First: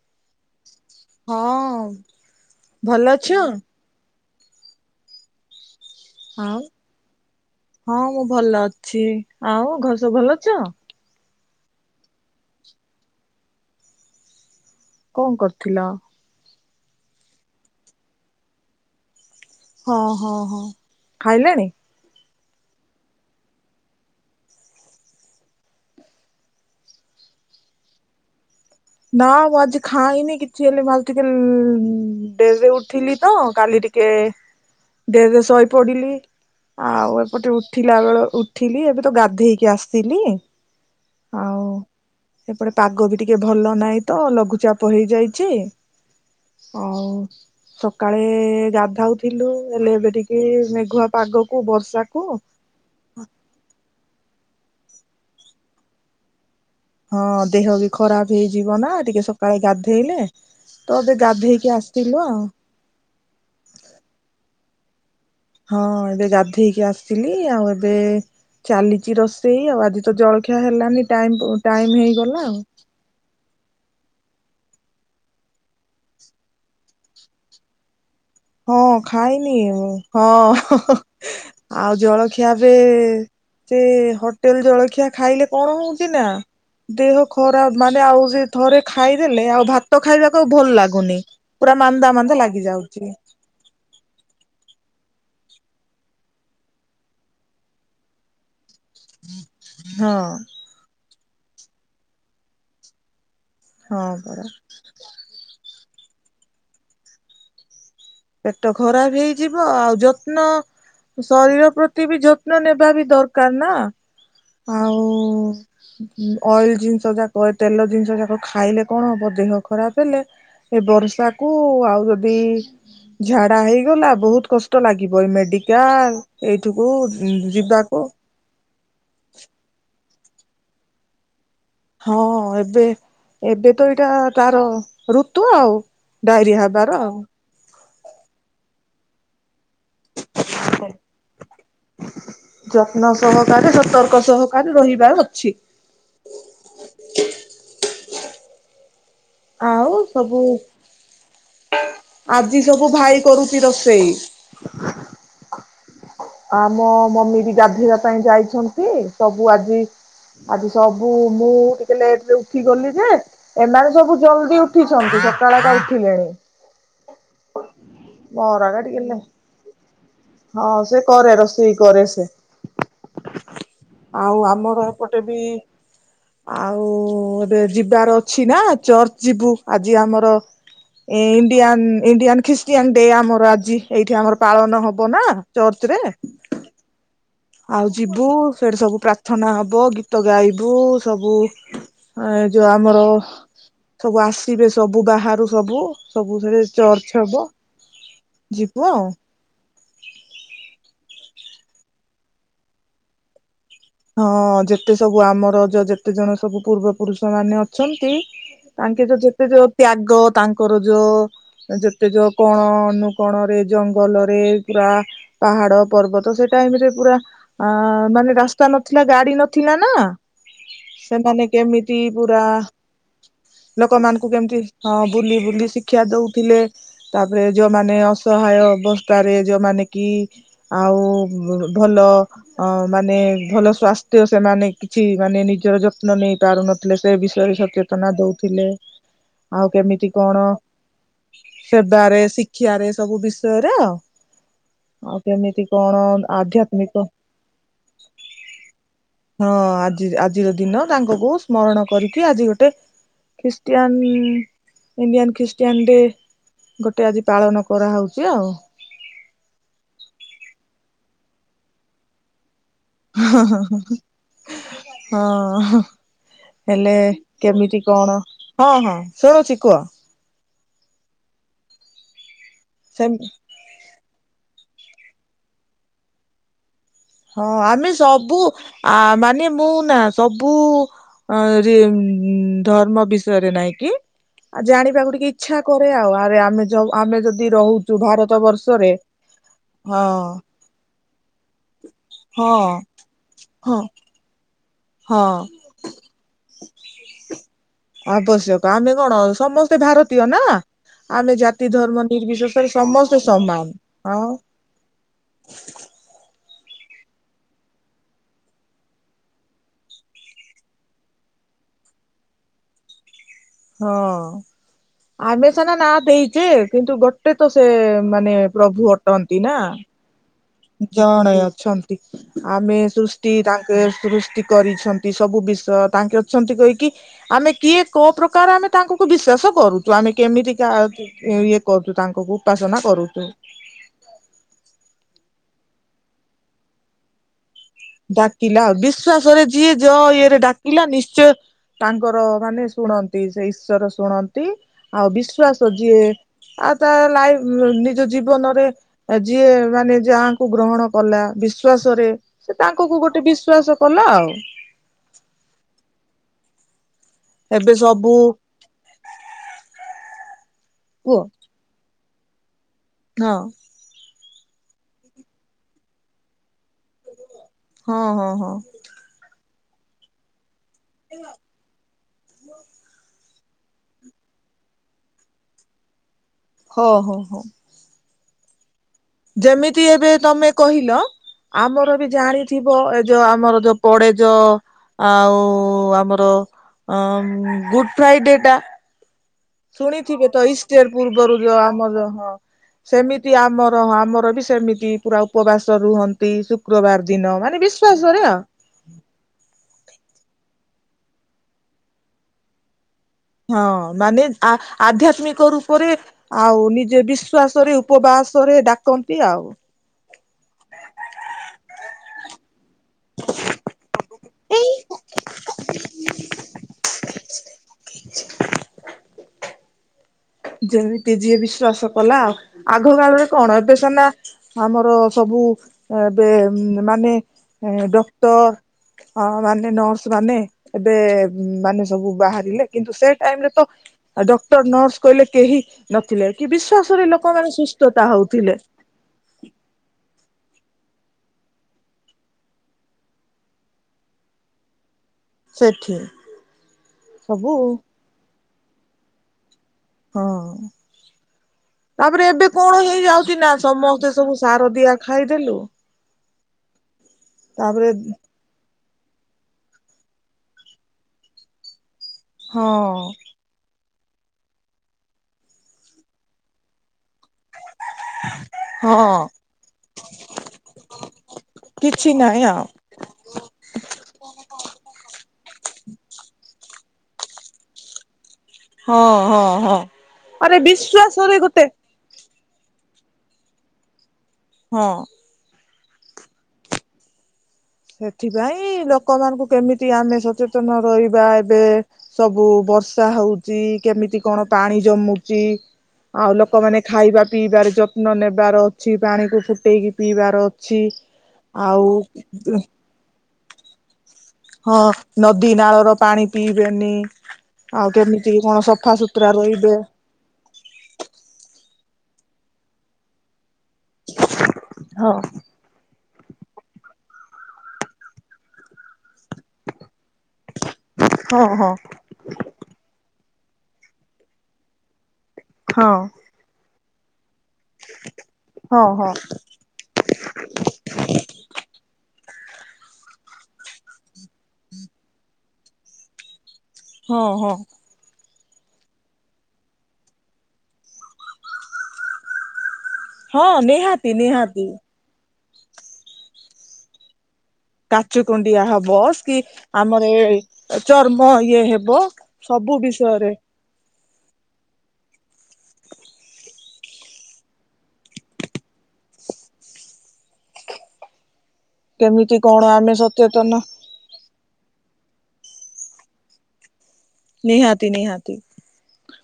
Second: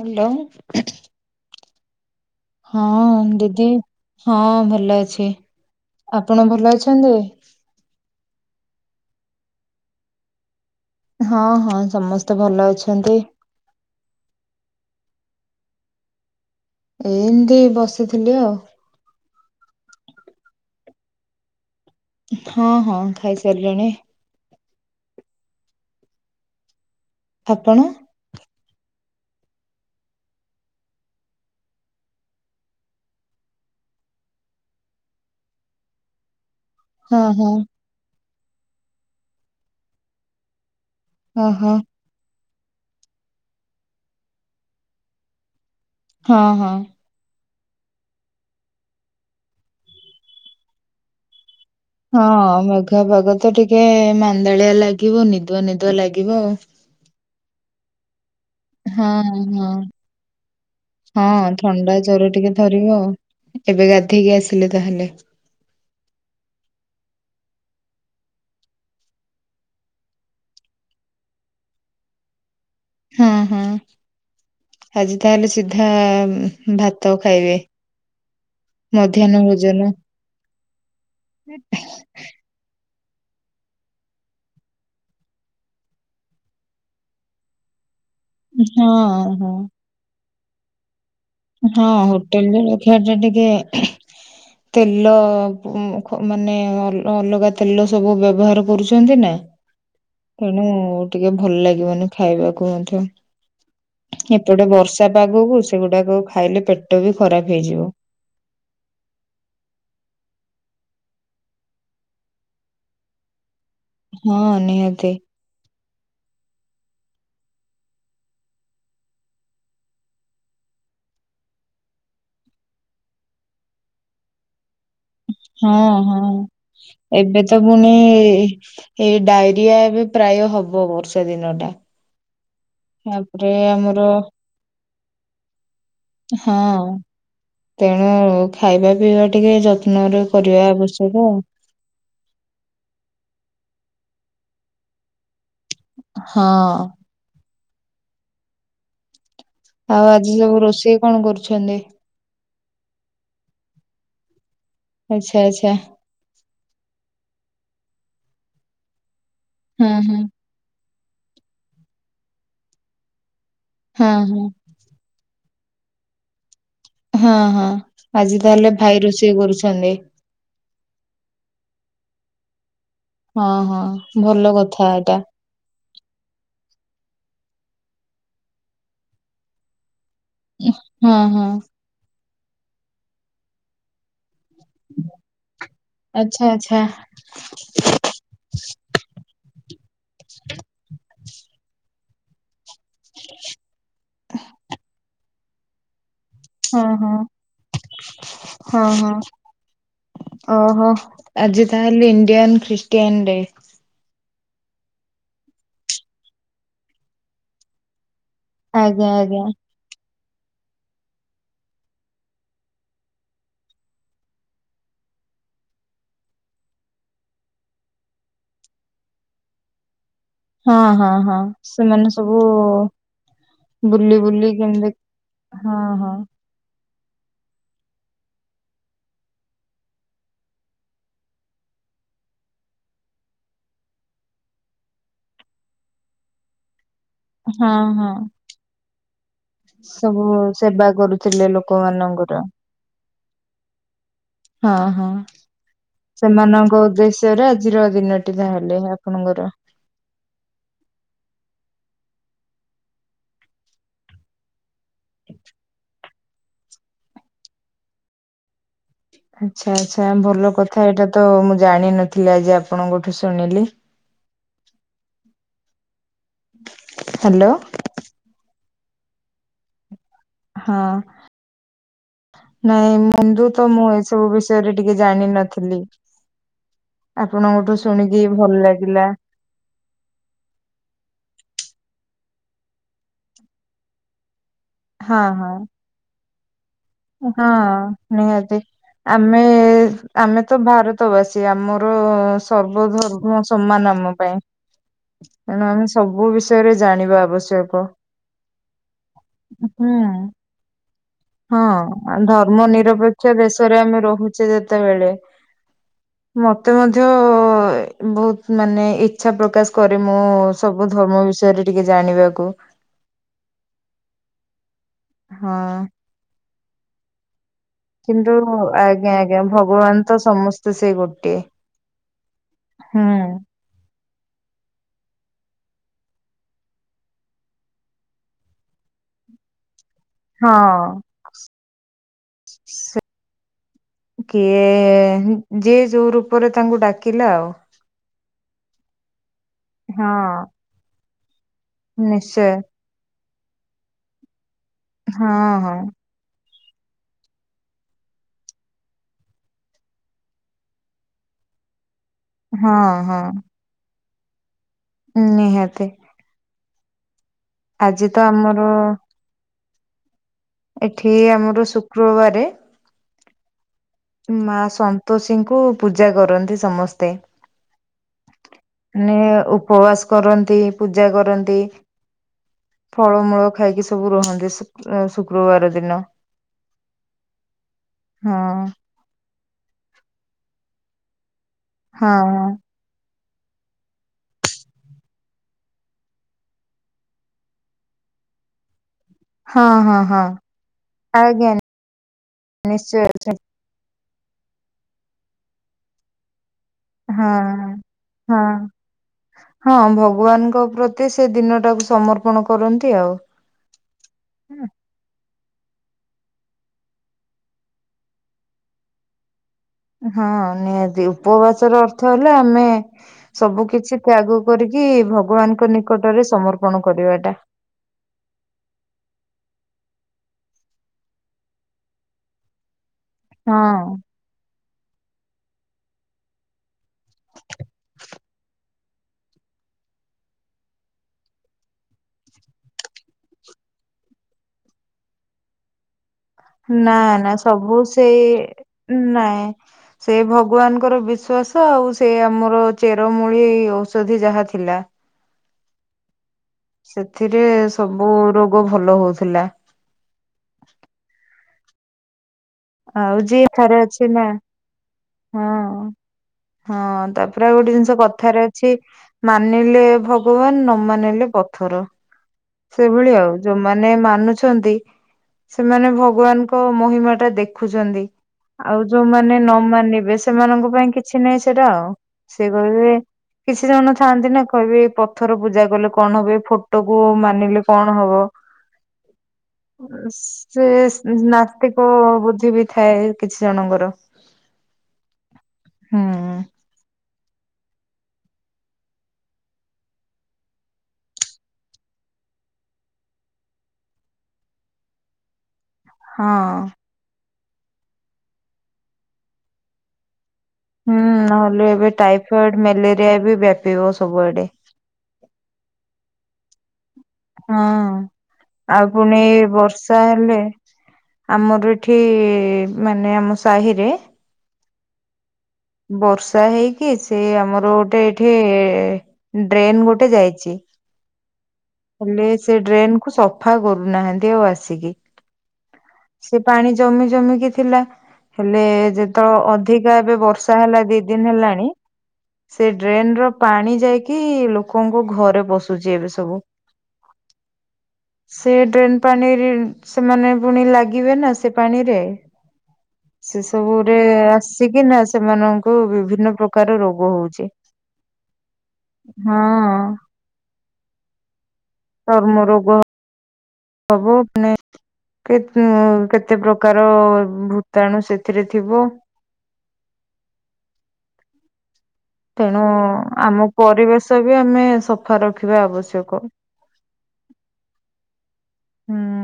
Hello ହଁ। ହଁ, ଭଲ ଅଛ? ଦିଦି, ହଁ ଭଲ ଅଛି। ଆପଣ ଆଉ ଭଲ ଅଛନ୍ତି? ହଁ ମୁଁ ଭଲ ଅଛି। ଆଉ ଘରେ ସବୁ ଭଲ ଅଛ? ହଁ ହଁ ସମସ୍ତେ ଭଲ ଅଛନ୍ତି। କଣ କରୁଥିଲ? ଏମିତି ବସିଥିଲି ଆଉ। ହଁ ହଁ ହଁ ଖାଇଲେଣି? ହଁ ହଁ ଖାଇସାରିଲିଣି। ଆପଣ? ନା ମୁଁ ଆଜି ଖାାଇନି କିଛି ହେଲେ ମୁଁ ଆ ଟିକେ ଡେରି ରେ ଉଠିଲି ତ କାଲି ଟିକ କେ ଡେରିରେ ଶୋଇ ପଡ଼ିଲି। ଆଉ ହଁ ହଁ ଏପଟେ ଉଠିଲା ବେଳ, ଉଠିଲି ଏବେ ତ ଗାଧେଇକି ଆସିଲି। ହଁ ହଁ ସେପଟେ ପାଗ ବି ଟିକେ ଭଲ ନାହିଁ ତ ଲଘୁଚାପ ହେଇଯାଇଛି। ହଁ ହଁ। ହଉ। ସକାଳେ ଗାଧାଉଥିଲୁ ହେଲେ ଏବେ ଟିକେ ମେଘୁଆ ପାଗକୁ ବର୍ଷା ହଁ ମେଘୁଆ ପାଗ ତ ଟିକେ, ମାନ୍ଦାଳିଆ ଲାଗିବ। ନିଦୁଆ ନିଦୁଆ ଲାଗିବ ଆଉ। ହଁ ଦେହ ବି ଖରାପ ହେଇଯିବ ନା ଟିକେ ହଁ ସକାଳେ ହଁ ଗାଧେଇଲେ, ତ ଏବେ ହଁ ଗାଧେଇକି ଥଣ୍ଡା ଆସିଲୁ ଜର ଆଉ। ଟିକେ ଏବେ ଗାଧେଇକି ଆସିଲେ ତାହେଲେ? ହଁ ଏବେ ଗାଧେଇକି ଆସିଲି। ଆଉ ଏବେ ଚାଲିଛି ରୋଷେଇ ଆଉ। ଆଜି ତ ଜଳଖିଆ ହେଲାନି ଟାଇ ଟାଇମ ହେଇଗଲା ଆଉ। ହଁ ହଁ ଆଜି ତାହେଲେ ସିଧା ଭାତ ଖାଇବେ? ହଁ ମଧ୍ୟାହ୍ନ ଖାଇନି। ଭୋଜନ ହଁ ହଁ ହଁ ଆଉ ଜଳଖିଆ [unintelligible] ସେ ହୋଟେଲ ଜଳଖିଆ ଖାଇଲେ କଣ ହଉଛି ନା ଦେହ ଖରାପ, ମାନେ ଆଉ ସେ ଥରେ ହଁ ଖାଇଦେଲେ ହଁ ଆଉ ଭାତ ଖାଇବାକୁ ଆଉ ଭଲ ଲାଗୁନି। ପୁରା ହଁ ମାନ୍ଦା ମାନ୍ଦା ହୋଟେଲରେ ଲାଗି [unintelligible] ଯାଉଛି ଟା ଟିକେ ତେଲ ମାନେ ଅଲଗା ତେଲ ସବୁ ବ୍ୟବହାର କରୁଛନ୍ତି ନା ହଁ ତେଣୁ ଟିକେ ଭଲ ଲାଗିବନି ଖାଇବାକୁ ମଧ୍ୟ ହଁ ପରା। ଏପଟେ ବର୍ଷା ପାଗକୁ ସେଗୁଡ଼ାକ ଖାଇଲେ ପେଟ ବି ଖରାପ ହେଇଯିବ। ପେଟ ଖରାପ ହେଇଯିବ ଆଉ ଯତ୍ନ ଶରୀର ପ୍ରତି ବି ଯତ୍ନ ନେବା ବି ଦରକାର ନା ହଁ ଆଉ ନିହାତି ଅଏଲ ଜିନିଷ ଯାକ ତେଲ ଜିନିଷ ଯାକ ଖାଇଲେ କଣ ହବ ଦେହ ଖରାପ ହେଲେ? ଏ ବର୍ଷା କୁ ଆଉ ଯଦି ଝାଡା ହେଇଗଲା ବହୁତ କଷ୍ଟ। କଷ୍ଟ ଲାଗିବ ଏଇ ହଁ ହଁ ମେଡ଼ିକାଲ ଏଇଠିକୁ ଯିବାକୁ। ଏ ଇ ଏଇ ଡାଇରିଆ ଏବେ ପ୍ରାୟ ହବ ବର୍ଷା ଦିନଟା। ହଁ ଏବେ ଏବେ ତ ଆମର ଏଇଟା ତାର ଋତୁ ଆଉ ଡାଇରିଆ ହଁ ହେବାର ଆଉ। ତେଣୁ ଖାଇବା ପିଇବା ଟିକେ ଯତ୍ନରେ କରିବା ଆବଶ୍ୟକ ଆଉ। ଯତ୍ନ ସହକାରେ ସତର୍କ ସହକାରେ ରହିବାର ଅଛି। ହଁ। ଆଉ ଆଜି ସବୁ ରୋଷେଇ କଣ କରୁଛନ୍ତି? ଆଜି ସବୁ ଭାଇ କରୁଛି ରୋଷେଇ। ଆଚ୍ଛା ଆଚ୍ଛା। ଆମ ମମି ବି ଗାଧେଇବା ପାଇଁ ଯାଇଛନ୍ତି ସବୁ ଆଜି ହଁ ହଁ ଆଜି ସବୁ ମୁଁ ଟିକେ ଲେଟ୍ ରେ ଉଠିଗଲିନା ଯେ ଏମାନେ ହଁ ସବୁ ଜଲଦି ସକାଳର ଉଠିଲେ। ହଁ ହଁ ଆଜି ମୋର ତାହେଲେ ଆକା ଭାଇ ଟିକେ ଲେ ରୋଷେଇ କରୁଛନ୍ତି। ହଁ ସେ କରେ ରୋଷେଇ କରେ ସେ। ହଁ ହଁ ଆଉ ଭଲ ଆମର କଥା ଏଟା ଏପଟେ ବି ଆଉ ଏବେ ଯିବାର ଅଛି ନା ଚର୍ଚ୍ଚ ଯିବୁ ଆଜି ଆମର। ହଁ ଏ ହଁ ଇଣ୍ଡିଆ ଇଣ୍ଡିଆନ୍ ଖ୍ରୀଷ୍ଟିଆନ ଡେ ଆମର ଆଜି ଏଇଠି ଆମର ପାଳନ। ହବ ନା ଚର୍ଚ୍ଚ ରେ। ଆଛା। ଆଉ ଯିବୁ ସେଇଠି ସବୁ ପ୍ରାର୍ଥନା ହେବ ଗୀତ ଗାଇବୁ ସବୁ। ଏଇ ଯୋଉ ଆମର ସବୁ ଆସିବେ ସବୁ ବାହାରୁ ସବୁ ସବୁଥିରେ ହଁ ହଁ ଚର୍ଚ୍ଚ ହବ ହଁ ଯିବୁ ଆଉ। ହଁ ଓହୋ ଆଜି ତାହେଲେ ଇଣ୍ଡିଆନ ଖ୍ରୀଷ୍ଟିଆନ ଡେ। ହଁ ଯେତେ ସବୁ ଆମର ଯେତେ ଜଣ ସବୁ ପୂର୍ବ ପୁରୁଷ ମାନେ ଅଛନ୍ତି। ତାଙ୍କେ ଆଜ୍ଞା ଯୋଉ ଆଜ୍ଞା ଯେତେ ଯୋଉ ତ୍ୟାଗ ତାଙ୍କର ଯୋଉ ଯେତେ ଯୋଉ କୋଣ ଅନୁକୋଣରେ ଜଙ୍ଗଲରେ ପୁରା ପାହାଡ଼ ପର୍ବତ ସେଟାଇମ୍ ରେ ପୁରା ଅ ମାନେ ରାସ୍ତା ନଥିଲା ଗାଡ଼ି ନଥିଲା ନା। ହଁ ହଁ ହଁ ସେମାନେ କେମିତି ସେମାନେ ସବୁ ପୁରା ବୁଲି ଲୋକମାନଙ୍କୁ ବୁଲି କେମିତି ହଁ ବୁଲି ବୁଲି ହଁ ଶିକ୍ଷା ହଁ ଦଉଥିଲେ। ତାପରେ ଯୋଉମାନେ ଅସହାୟ ଅବସ୍ଥାରେ ଯୋଉମାନେ କି ଆଉ ଭଲ ମାନେ ଭଲ ସ୍ୱାସ୍ଥ୍ୟ ସେମାନେ କିଛି ମାନେ ନିଜର ଯତ୍ନ ନେଇ ପାରୁନ ଥିଲେ ସେ ବିଷୟରେ ହଁ ହଁ ସଚେତନା ଦଉଥିଲେ। ଆଉ କେମିତି ସବୁ କଣ ସେବା କରୁଥିଲେ ସେବାରେ ଲୋକମାନଙ୍କର ଶିକ୍ଷାରେ ସବୁ ବିଷୟରେ ଆଉ। ହଁ ହଁ ଆଉ କେମିତି କଣ ସେମାନଙ୍କ ଆଧ୍ୟାତ୍ମିକ ଉଦ୍ଦେଶ୍ୟରେ ଆଜିର ଦିନଟି ତାହେଲେ ହଁ ଆପଣଙ୍କର। ଆଜି ଆଜିର ଦିନ ତାଙ୍କକୁ ସ୍ମରଣ କରିକି ଆଜି ଗୋଟେ ଖ୍ରୀଷ୍ଟିଆନ ଇଣ୍ଡିଆନ୍ ଖ୍ରୀଷ୍ଟିଆନ ଡେ ଗୋଟେ ଆଜି ପାଳନ କରାହେଉଛି ଆଉ। ଆଚ୍ଛା ଆଚ୍ଛା ଭଲ କଥା ଏଇଟା ତ ମୁଁ ଜାଣିନଥିଲି। ଆ ହଁ ହେଲେ ହ୍ୟାଲୋ କେମିତି କଣ ହଁ ହଁ ଶୁଣୁଛି କୁହ। ହଁ ନାଇଁ ସେ [unintelligible] ତ ମୁଁ ଏସବୁ ବିଷୟରେ ଟିକେ ଜାଣିନଥିଲି। ହଁ ଆପଣଙ୍କଠୁ ଆମେ ଶୁଣିକି ସବୁ ଭଲ ଆ ଲାଗିଲା ମାନେ ମୁଁ ନା। ସବୁ ଧର୍ମ ବିଷୟରେ ନାଇଁକି ଆଉ ଜାଣିବାକୁ ହଁ ଟିକେ ହଁ ଇଚ୍ଛା କରେ ଆଉ ଆରେ ଆମେ ଯ ଆମେ ଯଦି ହଁ ରହୁଛୁ ଭାରତ ନିହାତି ବର୍ଷରେ ଆମେ ହଁ ଆମେ ତ ଭାରତ ଭତ ବାସୀ ଆମର ହଁ ସର୍ବ ଧର୍ମ ହଁ ସମ୍ମାନ ଆମ ପାଇଁ। ହଁ ତେଣୁ ଆମେ ସବୁ ବିଷୟରେ ଜାଣିବା ଆବଶ୍ୟକ। ଆବଶ୍ୟକ ଆମେ କଣ ସମସ୍ତେ ହୁଁ। ଭାରତୀୟ ନା? ଆମେ ଜାତି ଧର୍ମ ହଁ ଧର୍ମ ନିର୍ବିଶେଷରେ ସମସ୍ତେ ନିରପେକ୍ଷ ସମାନ ଦେଶରେ ଆମେ ଆଉ ରହୁଛେ ଯେତେବେଳେ। ମତେ ମଧ୍ୟ ବହୁତ ମାନେ ଇଚ୍ଛା ପ୍ରକାଶ କରେ ମୁଁ। ସବୁ ଧର୍ମ ବିଷୟରେ ଟିକେ ଜାଣିବାକୁ। ହଁ ଆମେ ହଁ ସନା ନା ଦେଇଛେ କିନ୍ତୁ ଗୋ ଗୋଟେ ତ ସେ କିନ୍ତୁ ମାନେ ପ୍ରଭୁ ଆଜ୍ଞା ଅଟନ୍ତି ଆଜ୍ଞା ନା? ଭଗବାନ ତ ସମ ଜଣେ ଅଛନ୍ତି ଆମେ ହୁଁ ସୃଷ୍ଟି ତାଙ୍କେ ସୃଷ୍ଟି କରିଛନ୍ତି ସବୁ ବିଷୟ ତାଙ୍କେ ଅଛନ୍ତି କହିକି ଆମେ କିଏ କୋଉ ପ୍ରକାର ଆମେ ତାଙ୍କୁ ବିଶ୍ୱାସ କରୁଛୁ ଆମେ କେମିତିକା ହଁ ଇଏ କରୁଛୁ? ତାଙ୍କଙ୍କୁ ଉପାସନା କରୁଛୁ। କିଏ ଯିଏ ଯୋଉ ରୂପରେ ତାଙ୍କୁ ଡାକିଲା ଆଉ। ଡାକିଲା ଆଉ ବିଶ୍ଵାସରେ ଯିଏ ଯଅ ହଁ ଇଏରେ ଡାକିଲା ନିଶ୍ଚୟ ତାଙ୍କର ନିଶ୍ଚୟ ମାନେ ଶୁଣନ୍ତି ସେ ଈଶ୍ୱର ଶୁଣନ୍ତି ଆଉ ହଁ ବିଶ୍ଵାସ ହଁ ଯିଏ ଆଉ ତା ଲାଇଫ ନିଜ ଜୀବନରେ ଯିଏ ମାନେ ଯାହାକୁ ଗ୍ରହଣ କଲା ବିଶ୍ଵାସରେ। ସେ ହଁ ତାଙ୍କକୁ ଗୋଟେ ବିଶ୍ଵାସ କଲା ଆଉ। ହଁ ନିହାତି। ଏବେ ଆଜି ସବୁ ତ ଆମର ଏଠି କୁହ ଆମର ଶୁକ୍ରବାରେ ହଁ। ମା ସନ୍ତୋଷୀଙ୍କୁ ପୂଜା କରନ୍ତି ସମସ୍ତେ। ହଁ ହଁ ହଁ। ନିଏ ଉପବାସ କରନ୍ତି। ପୂଜା କରନ୍ତି ଫଳମୂଳ ଖାଇକି ସ ସବୁ ରୁହନ୍ତି ଶ୍ରୁ ଶୁକ୍ରବାର ଦିନ। ହଁ ହଁ ହଁ। ହଁ। ଯେମିତି ଏବେ ତମେ କହିଲ ଆମର ବି ହଁ ଜାଣିଥିବ? ଏ ଯୋଉ ଆମର ଯୋଉ ପଡେଜ ଆଉ ଆମର ଅ ଗୁଡ୍ ଫ୍ରାଇଡେଟା। ହଁ ହଁ ହଁ ଶୁଣିଥିବେ ତ ଇଷ୍ଟର ପୂର୍ବରୁ ଆଜ୍ଞା ଯୋଉ ଆମର ହଁ। ନିଶ୍ଚୟ ସେମିତି ଆମର ହଁ ଆମର ବି ସେମିତି। ତି ପୁରା ଉପବାସ ରୁହନ୍ତି ଶୁକ୍ରବାର ହଁ। ଦିନ ମାନେ ବିଶ୍ଵାସ ରେ ହଁ ଆଉ। ହଁ ଭଗବାନଙ୍କ ପ୍ରତି ସେ ଦିନ ଟାକୁ ସମର୍ପଣ କରନ୍ତି ଆଉ। ହଁ ମାନେ ଆ ଆଧ୍ୟାତ୍ମିକ ରୂପରେ। ଆଉ ନିଜ ବିଶ୍ଵାସ ରେ ଉପବାସ ରେ ଡାକନ୍ତି ଆଉ। ହଁ ନିହାତି ଉପବାସ ର ଅର୍ଥ ହେଲା ଆମେ ସବୁ କିଛି କୁ ଆଗ କରିକି ଭଗବାନଙ୍କ ନିକଟରେ ସମର୍ପଣ କରିବାଟା ଯେମିତି ଯିଏ ବିଶ୍ଵାସ କଲା ଆଉ ଆଗ କାଳରେ କଣ ଏବେ ହଁ। ସେନା ଆମର ସବୁ ଏବେ ମାନେ ଡକ୍ଟର। ହଁ ମାନେ ନର୍ସ ମାନେ। ଏବେ ମାନେ ସବୁ ବାହାରିଲେ କିନ୍ତୁ ସେ ଟାଇମ ରେ ତ ଡକ୍ଟର ନର୍ସ। କହିଲେ କେହି ନଥିଲେ କି ନା ବିଶ୍ଵାସରେ ଲୋକମାନେ ସବୁ ସୁସ୍ଥତା ହଉଥିଲେ। ସେଇ ଉଁ ନା। ସେ ଭଗବାନଙ୍କର ବିଶ୍ଵାସ ଆଉ ସେ ଆମର ଚେରମୂଳି ଔଷଧି ଯାହା ଥିଲା। ସେଠି। ସେଥିରେ ସବୁ ସବୁ ରୋଗ ଭଲ ହଉଥିଲା। ହଁ। ତାପରେ ଏବେ କଣ ଆଉ ହେଇଯାଉଛି ଯିଏ ନା ଥରେ ଅଛି ସମସ୍ତେ ନା ସବୁ ସାର ଦିଆ ହଁ ଖାଇଦେଲୁ। ହଁ ତାପରେ ଆଉ ଗୋଟେ ଜିନିଷ କଥାରେ ଅ ଛି ମାନିଲେ ଭଗବାନ ନ ମାନିଲେ ପଥର ହଁ ସେଇଭଳି ଆଉ। ଯୋଉମାନେ ମାନୁଛନ୍ତି ସେମାନେ ଭଗବାନଙ୍କ ମହିମା ଟା ଦେଖୁଚନ୍ତି। ଆଉ ହଁ ଯୋଉମାନେ ନ ମାନିବେ ସେମାନଙ୍କ ପାଇଁ କିଛି ନାହିଁ ସେଇଟାଉ। କିଛି ନାହିଁ ଆଉ। କିଛି ଜଣ ଥାଆନ୍ତି ନା କହିବେ ପଥର ପୂଜା କଲେ କଣ ହବ ଏ ଫଟୋ କୁ ମାନିଲେ କଣ ହବ? ହଁ ହଁ ହଁ। ଆରେ ସେ ବିଶ୍ଵାସରେ ଗୋଟେ ନାସ୍ତିକ ବୁଦ୍ଧି ଭି ଥାଏ କିଛି ଜଣଙ୍କର। ହଁ। ହୁଁ। ସେଥିପାଇଁ ଲୋକମାନଙ୍କୁ କେମିତି ଆମେ ସଚେତନ ରହିବା ଏବେ। ସବୁ ବର୍ଷା ହଉଛି କେମିତି କଣ ପାଣି ଜମୁଚି? ଆଉ ହଁ ଲୋକମାନୋନ ଖାଇବା ପିଇବାର ଯତ୍ନ ନେବାର ଅଛି ପାଣି କ ଫୁଟେଇକି ପିଇବାର ଅ ହୁଁ ନହେଲେ ଏବେ ଟାଇଫଏଡ ମ୍ୟାଲେରିଆ ବି ବ୍ୟାପିବ ସବୁଆଡେ। ହଁ ନଦୀ ନାଳ ର ପାଣି ପିଇବେନି। ହଁ ଆଉ କେମିତି କଣ ଆଉ ପୁଣି ସଫାସୁତୁରା ରହିବେ ବର୍ଷା ହେଲେ। ଆମର ଏଠି ମାନେ ଆମ ସାହିରେ। ହଁ। ବର୍ଷା ହେଇକି ସେ ଆମର ଗୋଟେ ଏଇଠି ଡ୍ରେନ୍ ଗୋଟେ ଯାଇଚି। ହଁ ହଁ। ହେଲେ ସେ ଡ୍ରେନ କୁ ସଫା କରୁନାହାନ୍ତି ଆଉ ଆସିକି। ହଁ। ସେ ପାଣି ଜମି ଜମି କିି ଥିଲା ହେଲେ ହଁ ଯେତେ ଅ ଅଧିକା ଏବେ ବର୍ଷା ହେଲା ଦି ଦିନ ହେଲାଣି ସେ ଡ୍ରେନ ର ପାଣି ଯାଇକି ଲୋକଙ୍କ ଘରେ ପସୁଛି ଏବେ ସବୁ। ହଁ ହଁ। ସେ ଡ୍ରେନ ପାଣି ସେମାନେ ପୁଣି ଲାଗିବେ ନା ସେ ପାଣିରେ। ସେ ହଁ ସବୁ ରେ ନିହାତି ନିହାତି। ଆସିକିନା ସେମାନଙ୍କୁ ବିଭିନ୍ନ ପ୍ରକାର ରୋଗ ହୋଉଚି। କାଛୁ କୁଣ୍ଡିଆ ହବ ସ୍କି ଆମର ଇଏ ଚର୍ମ ଇଏ ହେବ ହବ ଚର୍ମ ସବୁ ରୋଗ ବିଷୟରେ [unintelligible] କେତ୍ କେତେ ପ୍ରକାର ଭୂତାଣୁ ସେଥିରେ ଥିବ। କେମିତି ତେଣୁ କଣ ଆମେ ଆମ ସଚେତନ ପରିବେଶବି ଆମେ ସଫା ରଖିବା ଆବଶ୍ୟକ। ନିହାତି ନିହାତି। ହୁଁ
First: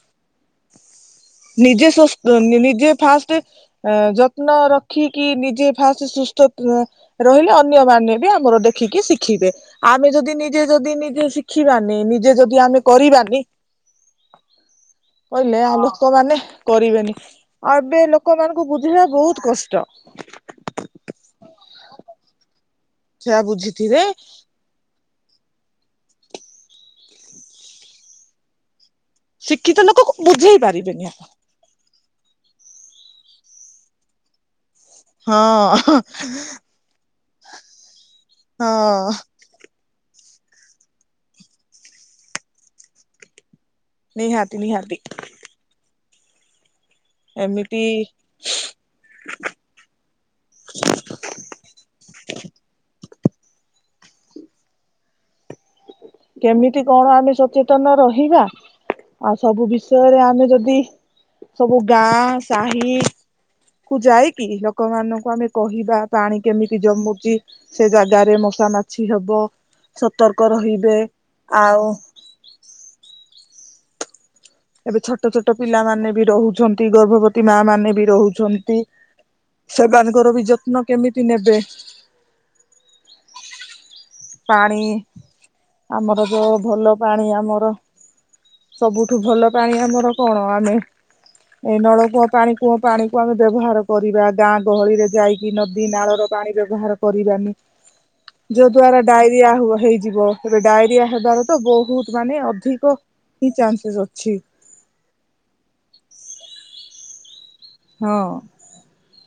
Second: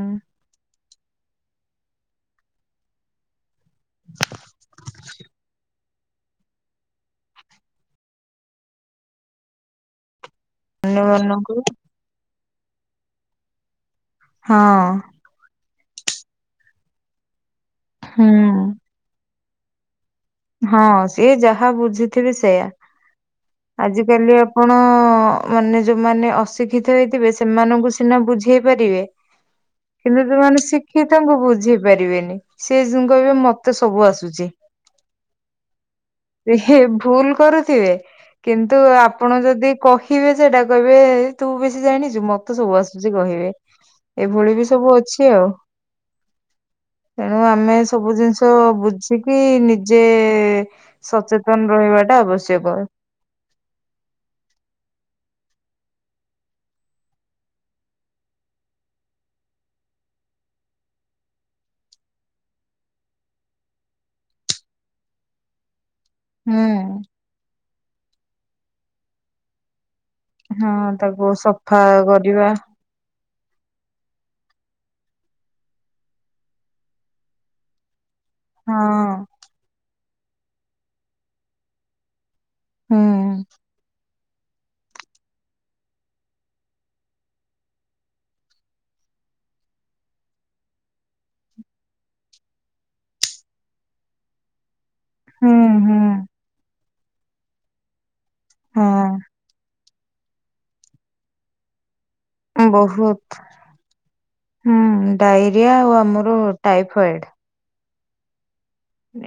ନିଜେ ସ୍ବସ୍ଥ ନିଜେ ଫାଷ୍ଟ ଯତ୍ନ ରଖିକି ନିଜେ ଫାଷ୍ଟ ସୁସ୍ଥ ଅ ଉଁ ରହିଲେ ଅନ୍ୟମାନେ ବି ଆମର ଦେଖିକି ଶିଖିବେ ଆମେ ଯଦି ନି ଜେ ଯଦି ନିଜେ ଅନ୍ୟମାନଙ୍କୁ ଶିଖିବାନି ନିଜେ ଯଦି ଆମେ କରିବାଗି ହଁ କହିଲେ ଆ ଲୋକମାନେ କରିବେନି। ଆଉ ଏବେ ହୁଁ ଲୋକମାନଙ୍କୁ ବୁଝିବା ବୋହୁତ କଷ୍ଟ। ହଁ ସିଏ ଯାହା ବୁଝିଥିବେ ସେୟା ସେଆ ବୁଝିଥିବେ ଆଜିକାଲିଆ ଆପଣ ମାନେ ଯୋଉମାନେ ଅଶିକ୍ଷିତ ହେଇଥିବେ ସେମାନଙ୍କୁ ସିନା ବୁଝେଇ ପାରିବେ। ଶିକ୍ଷିତ ଲୋକକୁ କିନ୍ତୁ ବୁଝେଇ ଯୋଉମାନେ ପାରିବେନି ଶିଖିତଙ୍କୁ ବୁଝେ ପାରିବେନି। ସିଏସବୁ କହିବେ ମତେ ସବୁ ଆସୁଚି। ହଁ ହ ଇ ସେ ଭୁଲ କରୁଥିବେ। କିନ୍ତୁ ହଁ ଆପଣ ଯଦି କହି ବେ ସେ ଏଇଟା କହିବେ ତୁ ବେଶୀ ଜାଣିଛୁ ମତେ ସବୁ ଆସୁଛି କହିବେ। ନିହାତି ଏଭଳିବି ନିହାତି ସବୁ ଅଛି ଆଉ। ତେଣୁ ଆମେ ଏମିତି ସବୁ ଜିନିଷ ବୁଝିକି ନି ଯେ ସଚେତନ ରହିବାଟା ଆବଶ୍ୟକ। କେମିତି କଣ ଆମେ ସଚେତନ ରହିବା ଆଉ ସବୁ ବିଷୟରେ ଆମେ ଯଦି ସବୁ ଗାଁ ସାହି କୁ ଯାଇକି ଲୋକମାନାନଙ୍କୁ ଆମେ କହିବା ପାଣି ହୁଁ କେମିତି ଜମୁଚି ସେ ଜାଗାରେ ମଶା ମାଛି ହେବ ସତର୍କ ରହିବେ। ଓ ସଫା ଆଉ କରିବା। ଏବେ ଛୋଟ ଛୋଟ ପିଲାମାନୋନେବି ରହୁଛନ୍ତି। ଗର୍ଭବତୀ ମା ମାନେବି ରହୁ ହଁ ଛନ୍ତି ସେମାନଙ୍କରବି ଯତ୍ନ କେମିତି ନେବେ? ହୁଁ। ପାଣି ଆମର ଯଉ ଭଲ ପାଣି ଆମର ସବୁଠୁ ଭଲ ପାଣି ଆମର କଣ? ଆମେ ଏଇ ନଳକୂଅ ପାଣି କୂଅ ପାଣିକୁ ଆମେ ବ୍ୟବହାର କରିବା। ଗାଁ ଗହଳିରେ ହୁଁ ଯାଇକି ନଦୀ ହୁଁ ନାଳର ପାଣି ବ୍ୟବହାର କରିବାନି ଯ ଦ୍ୱାରା ହଁ ଯାହାହୁଅ ହେଇଯିବ। ତେବେ ଡାଇରିଆ ହେବାରତ ବୋହୁତ ମାନେ ଅଧିକ ବହୁତ ହିଁ ଚାନ୍ସେସ୍ ଅଛି। ହୁଁ ଡାଇରିଆ ଆଉ ଆମର ଟାଇଫଏଡ। ହଁ।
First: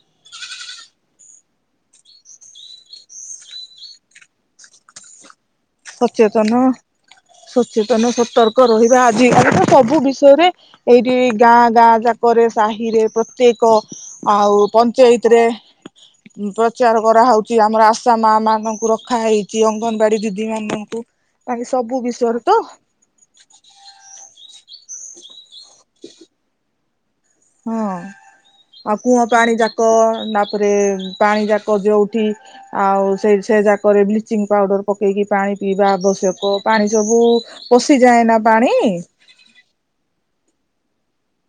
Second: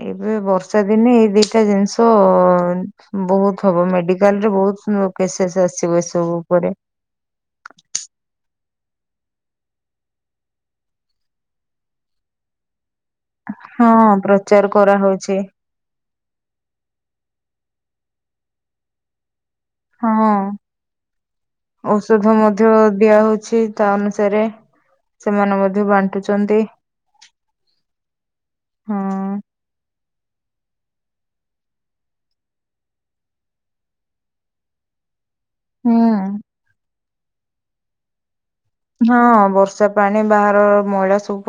ଏବେ ବର୍ଷା ଦିନେ ଏଇ ଦିଟା ଜିନିଷ ବୋହୁତ ହବ। ମେଡିକାଲରେ ବୋହୁତ ପେସେସ୍ ଆସିବ। ଏସବୁ ସଚେତନ ଉପରେ ସୂଚେତନ ସତର୍କ ରହିବା ଆଜିକାଲିତ ସବୁ ବିଷୟରେ ଏଇଠି ଗାଁ ଗାଁ ଜାକରେ ସାହିିରେ ପ୍ର ତେକ ହଁ ଆଉ ପ୍ରଚାର କରାହଉଛି ପଞ୍ଚାୟତିରେ ପ୍ରଚାର କରାହଉଛି ଆମର ଆଶା ମା ମାନଙ୍କୁ ରଖା ହେଇଛି ଅଙ୍ଗନବାଡି ହଁ ଦି ଦିଦିମାନଙ୍କୁ ତାଙ୍କେ ସବୁ ବିଷୟରେତ ଦିଆହଉଛି ତା ଅନୁସାରେ ସେମାନେ ମଧ୍ୟ ବାଣ୍ଟୁଛନ୍ତି। ହଁ। ଆଉ କୂଅ ହଁ ପାଣିଯାକ ତାପରେ ପାଣିଯାକ ଯଉଠି ଆଉ ସେଇ ସେ ଯାକରେ ବ୍ଲିଚିଂ ପାଉଡର, ପକେଇକି ପାଣି ପିଇବା ହୁଁ ଆବଶ୍ୟକ ପାଣି ସବୁ ପଶିଯାଏ ନା ପାଣି। ହଁ, ବର୍ଷା ପାଣି ବାହାର ମହିଳା ସ